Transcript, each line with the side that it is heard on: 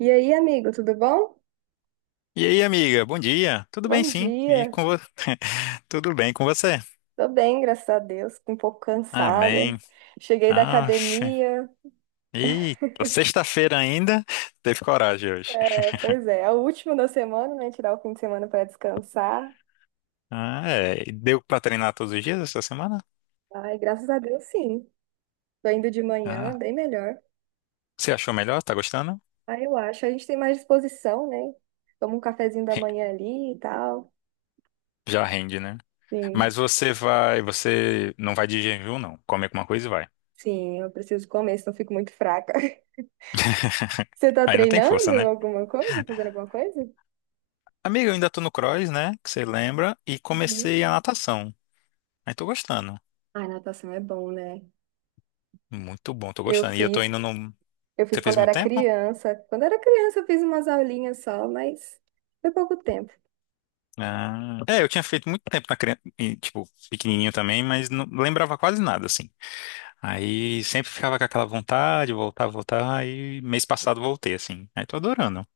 right: E aí, amigo, tudo bom?
left: E aí, amiga, bom dia. Tudo bem,
right: Bom
left: sim. E
right: dia.
left: com você? Tudo bem com você?
right: Tô bem, graças a Deus. Fico um pouco cansada.
left: Amém.
right: Cheguei da
left: Oxe.
right: academia.
left: Eita, sexta-feira ainda. Teve coragem hoje.
right: É, pois é, é o último da semana, né? Tirar o fim de semana para descansar.
left: Ah, é. E deu pra treinar todos os dias essa semana?
right: Ai, graças a Deus, sim. Tô indo de manhã,
left: Ah.
right: bem melhor.
left: Você achou melhor? Tá gostando?
right: Ah, eu acho, a gente tem mais disposição, né? Toma um cafezinho da
left: Re-
right: manhã ali e tal.
left: Já rende, né?
right: Sim,
left: Você não vai de jejum, não. Come alguma coisa e vai.
right: sim, eu preciso comer, senão eu fico muito fraca. Você tá
left: Aí não tem
right: treinando
left: força, né?
right: alguma coisa? Fazendo alguma coisa?
left: Amiga, eu ainda tô no cross, né? Que você lembra. E
right: Uhum.
left: comecei a natação. Aí tô gostando.
right: Ai, natação é bom, né?
left: Muito bom, tô
right: Eu
left: gostando. E eu tô
right: fiz
left: indo no.
right: Eu fiz
left: Você fez
right: quando
left: muito
right: era
left: tempo?
right: criança. Quando era criança, eu fiz umas aulinhas só, mas foi pouco tempo.
left: Ah, é, eu tinha feito muito tempo na criança, e, tipo, pequenininho também, mas não lembrava quase nada, assim. Aí sempre ficava com aquela vontade, voltar, voltar, e mês passado voltei, assim. Aí tô adorando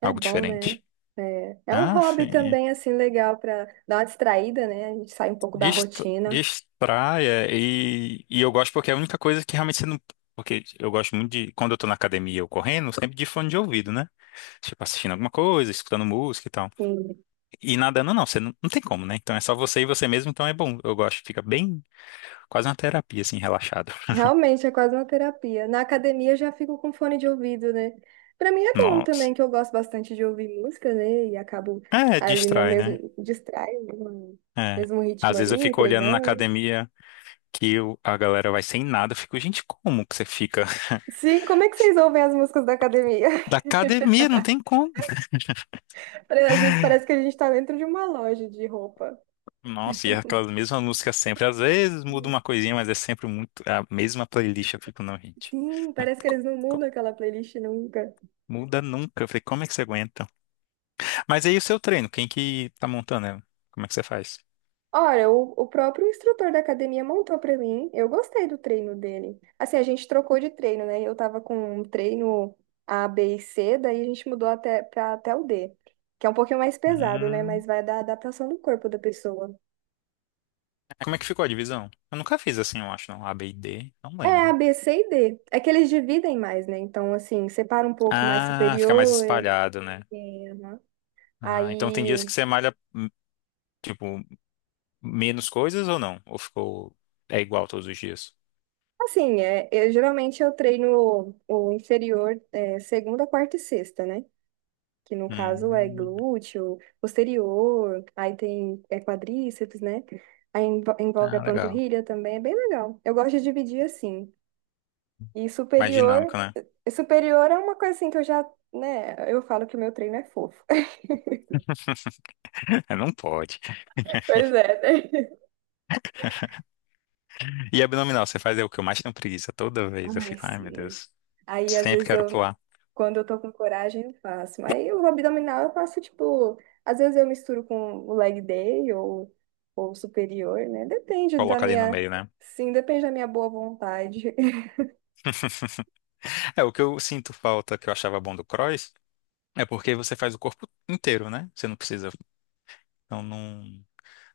right: É
left: algo
right: bom, né?
left: diferente.
right: É, é um
left: Ah,
right: hobby
left: fi-
right: também, assim, legal para dar uma distraída, né? A gente sai um pouco da
left: dist-
right: rotina.
left: distraia, e eu gosto porque é a única coisa que realmente você não. Porque eu gosto muito de, quando eu tô na academia ou correndo, sempre de fone de ouvido, né? Tipo, assistindo alguma coisa, escutando música e tal.
right: Sim.
left: E nadando não, você não, não tem como, né? Então é só você e você mesmo, então é bom. Eu gosto, fica bem quase uma terapia, assim, relaxado.
right: Realmente é quase uma terapia. Na academia eu já fico com fone de ouvido, né? Para mim é bom
left: Nossa.
right: também, que eu gosto bastante de ouvir música, né? E acabo
left: É,
right: ali no
left: distrai, né?
right: mesmo, distrai, no
left: É.
right: mesmo ritmo
left: Às vezes eu
right: ali,
left: fico olhando na
right: treinando.
left: academia que a galera vai sem nada. Eu fico, gente, como que você fica?
right: Sim, como é que vocês ouvem as músicas da academia?
left: Da academia, não tem como.
right: Às vezes parece que a gente tá dentro de uma loja de roupa.
left: Nossa, e aquelas mesmas músicas sempre. Às vezes muda uma coisinha, mas é sempre muito a mesma playlist. Eu fico, não, gente.
right: Sim,
left: Não tem
right: parece que
left: como,
right: eles não
left: como.
right: mudam aquela playlist nunca.
left: Muda nunca. Eu falei, como é que você aguenta? Mas aí o seu treino, quem que tá montando ela? Como é que você faz?
right: Ora, o próprio instrutor da academia montou pra mim. Eu gostei do treino dele. Assim, a gente trocou de treino, né? Eu tava com um treino A, B e C, daí a gente mudou até para até o D, que é um pouquinho mais pesado, né?
left: Hum.
right: Mas vai da adaptação do corpo da pessoa.
left: Como é que ficou a divisão? Eu nunca fiz assim, eu acho, não. A, B e D, não
right: É, A,
left: lembro.
right: B, C e D. É que eles dividem mais, né? Então, assim, separa um pouco mais
left: Ah, fica mais
right: superior. É,
left: espalhado, né?
right: é, aham.
left: Ah, então tem dias que
right: Aí.
left: você malha, tipo, menos coisas ou não? Ou ficou, é igual todos os dias?
right: Assim, é, eu, geralmente eu treino o inferior é, segunda, quarta e sexta, né? Que no caso é
left: Hum,
right: glúteo, posterior, aí tem é, quadríceps, né? Envolve a
left: ah, legal.
right: panturrilha também, é bem legal. Eu gosto de dividir assim. E
left: Mais
right: superior,
left: dinâmico, né?
right: superior é uma coisa assim que eu já, né? Eu falo que o meu treino é fofo.
left: É. Não pode.
right: Pois é, né?
left: E abdominal, você faz é o que eu mais tenho preguiça. Toda vez eu
right: Ai,
left: fico, ai meu
right: sim.
left: Deus,
right: Aí, às
left: sempre
right: vezes,
left: quero
right: eu,
left: pular.
right: quando eu tô com coragem, eu faço. Mas o abdominal eu faço, tipo, às vezes eu misturo com o leg day ou superior, né? Depende da
left: Coloca ali no
right: minha,
left: meio, né?
right: sim, depende da minha boa vontade.
left: É, o que eu sinto falta, que eu achava bom do cross, é porque você faz o corpo inteiro, né? Você não precisa. Então, num,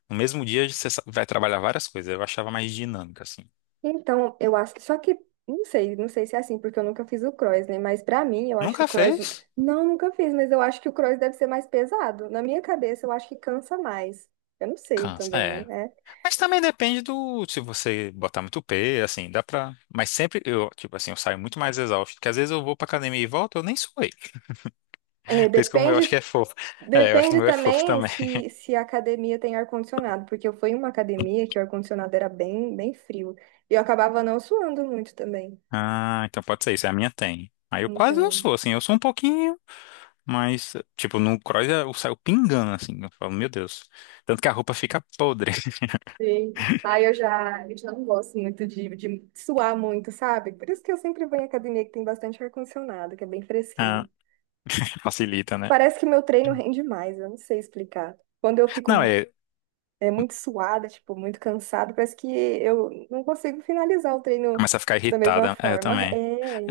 left: no mesmo dia, você vai trabalhar várias coisas. Eu achava mais dinâmica, assim.
right: Então, eu acho que, só que, não sei, não sei se é assim, porque eu nunca fiz o cross, né? Mas pra mim, eu acho que o
left: Nunca
right: cross,
left: fez?
right: não, nunca fiz, mas eu acho que o cross deve ser mais pesado. Na minha cabeça, eu acho que cansa mais. Eu não sei
left: Cansa.
right: também,
left: É.
right: né?
left: Mas também depende do se você botar muito P, assim, dá pra. Mas sempre eu, tipo assim, eu saio muito mais exausto, porque às vezes eu vou pra academia e volto, eu nem suei.
right: É, É,
left: Por isso que o meu eu
right: depende
left: acho que é fofo. É, eu acho que o
right: Depende
left: meu é fofo
right: também
left: também.
right: se a academia tem ar-condicionado, porque eu fui em uma academia que o ar-condicionado era bem, bem frio. E eu acabava não suando muito também.
left: Ah, então pode ser isso, é a minha tem. Aí eu quase eu
right: Então,
left: sou, assim, eu sou um pouquinho, mas, tipo, no cross eu saio pingando, assim, eu falo, meu Deus. Tanto que a roupa fica podre.
right: sim. Aí eu já não gosto muito de suar muito, sabe? Por isso que eu sempre vou em academia que tem bastante ar-condicionado, que é bem
left: Ah,
right: fresquinho.
left: facilita, né?
right: Parece que meu treino rende mais, eu não sei explicar. Quando eu fico
left: Não,
right: mu-
left: é,
right: É, muito suada, tipo, muito cansada, parece que eu não consigo finalizar o treino
left: começa a ficar
right: da mesma
left: irritada, é, eu
right: forma.
left: também.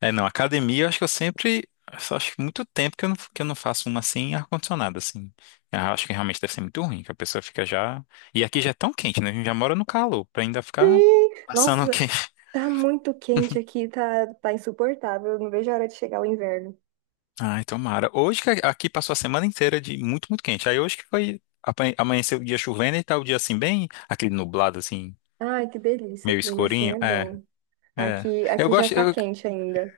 left: É, não, academia, eu acho que eu sempre. Eu só acho que muito tempo que eu não faço uma assim ar-condicionado, assim. Ah, eu acho que realmente deve ser muito ruim, que a pessoa fica já. E aqui já é tão quente, né? A gente já mora no calor, pra ainda ficar
right: Sim.
left: passando o
right: Nossa,
left: quente.
right: tá muito quente aqui, tá, tá insuportável. Eu não vejo a hora de chegar o inverno.
left: Ai, tomara. Hoje que aqui passou a semana inteira de muito, muito quente. Aí hoje que foi. Amanheceu o dia chovendo e tá o dia assim, bem. Aquele nublado, assim,
right: Ai, que delícia, o
left: meio
right: clima assim
left: escurinho.
right: é
left: É,
right: bom.
left: é.
right: Aqui,
left: Eu
right: aqui já
left: gosto.
right: tá quente ainda.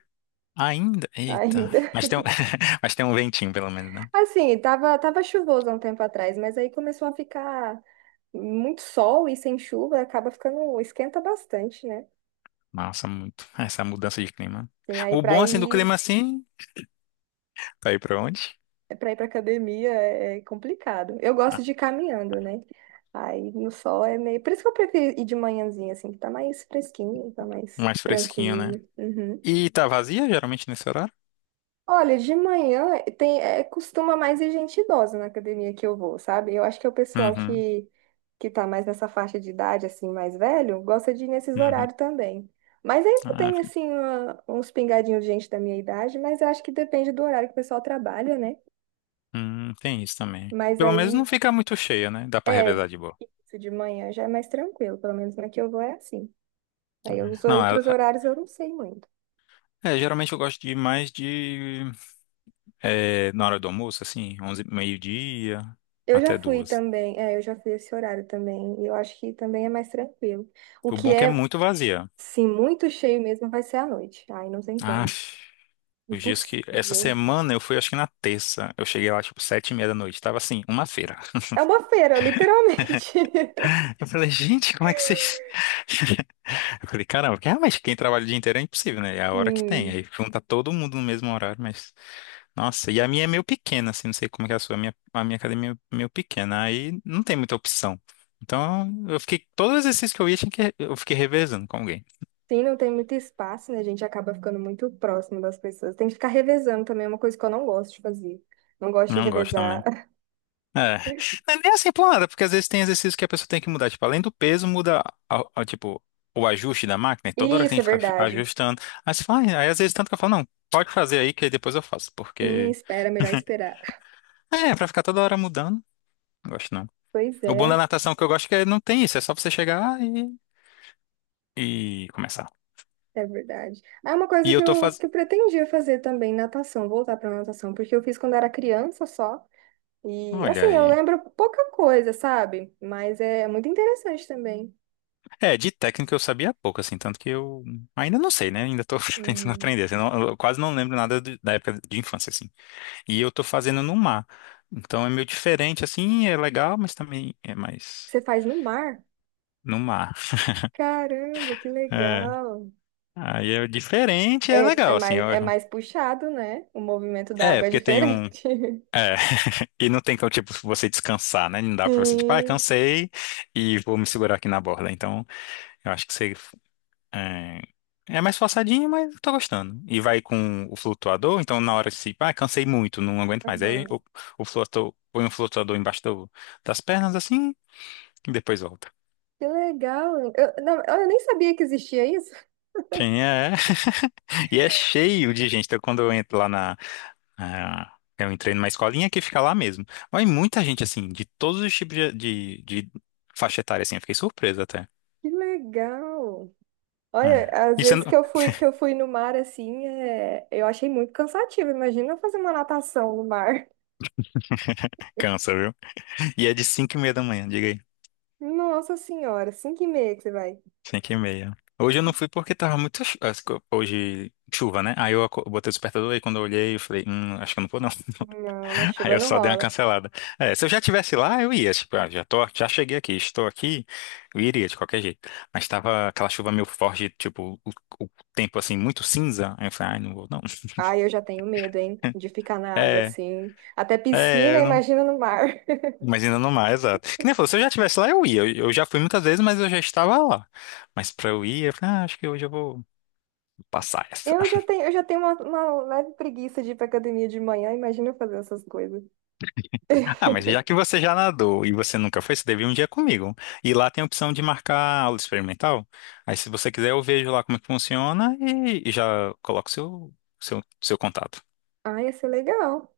left: Ainda. Eita.
right: Ainda.
left: Mas tem um, mas tem um ventinho, pelo menos, né?
right: Assim, tava, tava chuvoso há um tempo atrás, mas aí começou a ficar muito sol e sem chuva, acaba ficando, esquenta bastante, né?
left: Massa, muito. Essa mudança de clima.
right: Assim, aí
left: O
right: pra
left: bom, assim, do
right: ir
left: clima, assim, tá aí pra onde?
right: Para ir para academia é é complicado. Eu gosto
left: Ah,
right: de ir caminhando, né? Aí no sol é meio. Por isso que eu prefiro ir de manhãzinha, assim, que tá mais fresquinho, tá mais
left: mais fresquinho, né?
right: tranquilo. Uhum.
left: E tá vazia, geralmente, nesse horário?
right: Olha, de manhã tem, é, costuma mais ir gente idosa na academia que eu vou, sabe? Eu acho que é o pessoal
left: Uhum,
right: que tá mais nessa faixa de idade, assim, mais velho, gosta de ir nesses
left: uhum.
right: horários também. Mas ainda
left: Ah,
right: tem, assim, uma- uns pingadinhos de gente da minha idade, mas eu acho que depende do horário que o pessoal trabalha, né?
left: hum, tem isso também.
right: Mas
left: Pelo menos
right: aí
left: não fica muito cheia, né? Dá pra
right: É,
left: revezar de boa.
right: isso de manhã já é mais tranquilo, pelo menos na que eu vou é assim. Aí os
left: Não,
right: outros horários eu não sei muito.
left: é, geralmente eu gosto de mais de. É, na hora do almoço, assim, 11 meio-dia
right: Eu já
left: até
right: fui
left: duas.
right: também, é, eu já fui esse horário também, e eu acho que também é mais tranquilo. O
left: O
right: que
left: bom é que é
right: é,
left: muito vazia.
right: sim, muito cheio mesmo vai ser à noite. Ai, não tem
left: Ah,
right: como.
left: os dias que. Essa
right: Impossível.
left: semana eu fui, acho que na terça. Eu cheguei lá, tipo, 7:30 da noite. Tava, assim, uma feira.
right: É uma feira, literalmente.
left: Eu falei, gente, como é que vocês. Eu falei, caramba, porque realmente quem trabalha o dia inteiro é impossível, né? É a hora que tem.
right: Sim.
left: Aí junta todo mundo no mesmo horário, mas. Nossa, e a minha é meio pequena, assim, não sei como é que é a sua. A minha academia é meio pequena. Aí não tem muita opção. Então eu fiquei. Todos os exercícios que eu ia, tinha que. Eu fiquei revezando com alguém.
right: Sim, não tem muito espaço, né? A gente acaba ficando muito próximo das pessoas. Tem que ficar revezando também, é uma coisa que eu não gosto de fazer. Não gosto de
left: Não gosto
right: revezar.
left: também. É. Não é nem assim por nada, porque às vezes tem exercícios que a pessoa tem que mudar. Tipo, além do peso, muda, tipo, o ajuste da máquina. E toda hora
right: Isso
left: tem
right: é
left: que ficar
right: verdade.
left: ajustando. Aí você fala, "Ah", aí às vezes tanto que eu falo, não, pode fazer aí que aí depois eu faço.
right: Sim,
left: Porque,
right: espera, é melhor esperar.
left: é, pra ficar toda hora mudando, não gosto não.
right: Pois
left: O bom
right: é,
left: da natação que eu gosto é que não tem isso. É só você chegar e começar.
right: é verdade. É uma
left: E
right: coisa
left: eu tô fazendo.
right: que eu pretendia fazer também, natação, voltar para natação, porque eu fiz quando era criança só. E
left: Olha
right: assim, eu
left: aí.
right: lembro pouca coisa, sabe? Mas é muito interessante também.
left: É, de técnica eu sabia pouco, assim, tanto que eu ainda não sei, né? Ainda tô tentando
right: Uhum.
left: aprender. Assim, eu quase não lembro nada da época de infância, assim. E eu tô fazendo no mar. Então é meio diferente, assim, é legal, mas também é mais
right: Você faz no mar?
left: no mar.
right: Caramba, que
left: É.
right: legal.
left: Aí é diferente, é
right: É,
left: legal, assim, eu
right: é
left: acho.
right: mais puxado, né? O movimento da
left: É,
right: água é
left: porque tem um.
right: diferente.
left: É, e não tem como, tipo, você descansar, né? Não dá pra você, tipo, ah,
right: Sim.
left: cansei e vou me segurar aqui na borda. Então, eu acho que você. É, é mais forçadinho, mas eu tô gostando. E vai com o flutuador, então na hora que se, ah, cansei muito, não aguento mais. Aí
right: Aham.
left: o, o flutuador, põe um flutuador embaixo das pernas, assim, e depois volta.
right: Que legal. Eu, não, eu nem sabia que existia isso.
left: Sim, é. E é cheio de gente. Então, quando eu entro lá na- eu entrei numa escolinha que fica lá mesmo. Mas muita gente, assim, de todos os tipos de faixa etária, assim. Eu fiquei surpreso até.
right: Que legal. Olha,
left: É.
right: às
left: Isso eu
right: vezes
left: não.
right: que eu fui no mar assim, é, eu achei muito cansativo. Imagina fazer uma natação no mar.
left: Cansa, viu? E é de 5:30 da manhã, diga aí.
right: Nossa senhora, 5:30 que você vai.
left: 5:30. Hoje eu não fui porque tava muito. Hoje, chuva, né? Aí eu botei o despertador e quando eu olhei, eu falei, acho que eu não vou, não.
right: Não, na
left: Aí
right: chuva
left: eu
right: não
left: só dei uma
right: rola.
left: cancelada. É, se eu já tivesse lá, eu ia. Tipo, ah, já tô, já cheguei aqui, estou aqui, eu iria de qualquer jeito. Mas tava aquela chuva meio forte, tipo, o tempo assim, muito cinza. Aí eu falei, ai, não vou, não.
right: Ai, eu já tenho medo, hein, de ficar na água
left: É,
right: assim. Até
left: é,
right: piscina,
left: eu não.
right: imagina no mar.
left: Mas ainda não mais, exato. Que nem falou, se eu já tivesse lá, eu ia. Eu já fui muitas vezes, mas eu já estava lá. Mas pra eu ir, eu falei, ah, acho que hoje eu vou passar essa.
right: Eu já tenho uma leve preguiça de ir pra academia de manhã, imagina eu fazer essas coisas.
left: Ah, mas já que você já nadou e você nunca foi, você deve ir um dia comigo. E lá tem a opção de marcar aula experimental. Aí, se você quiser, eu vejo lá como é que funciona e já coloco seu contato.
right: Ai, ia ser legal.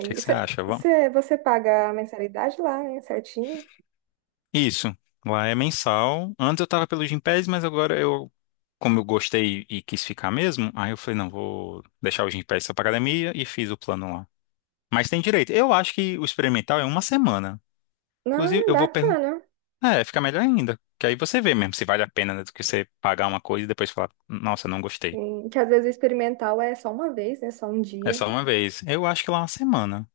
left: O que é que você
right: cê,
left: acha? Vamos?
right: Você paga a mensalidade lá, né, certinho?
left: Isso. Lá é mensal. Antes eu tava pelo Gympass, mas agora eu, como eu gostei e quis ficar mesmo, aí eu falei, não, vou deixar o Gympass só pra academia e fiz o plano lá. Mas tem direito. Eu acho que o experimental é uma semana.
right: Não,
left: Inclusive,
right: é
left: eu vou perguntar.
right: bacana.
left: É, fica melhor ainda. Que aí você vê mesmo se vale a pena, né, do que você pagar uma coisa e depois falar, nossa, não gostei.
right: Sim, que às vezes o experimental é só uma vez, né? Só um
left: É
right: dia.
left: só uma vez. Eu acho que lá é uma semana.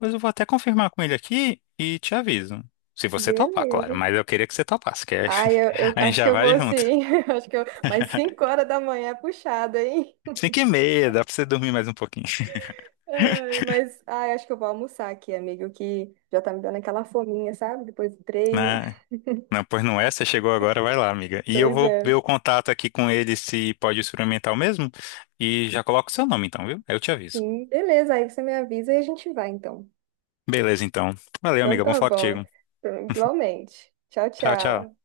left: Mas eu vou até confirmar com ele aqui e te aviso. Se você topar, claro.
right: Beleza.
left: Mas eu queria que você topasse, que aí
right: Ai, eu
left: a gente
right: acho que
left: já
right: eu
left: vai
right: vou
left: junto.
right: sim. Acho que eu... Mas 5 horas da manhã é puxado, hein?
left: 5:30, dá pra você dormir mais um pouquinho.
right: Ai, mas ai, acho que eu vou almoçar aqui, amigo, que já tá me dando aquela fominha, sabe? Depois do treino.
left: Né? Não, pois não é, você chegou agora, vai lá, amiga. E eu
right: Pois
left: vou ver
right: é.
left: o contato aqui com ele se pode experimentar o mesmo. E já coloco o seu nome então, viu? Aí eu te aviso.
right: Sim, beleza. Aí você me avisa e a gente vai, então.
left: Beleza, então. Valeu,
right: Então
left: amiga. Bom
right: tá
left: falar
right: bom.
left: contigo.
right: Igualmente. Tchau,
left: Tchau, tchau.
right: tchau.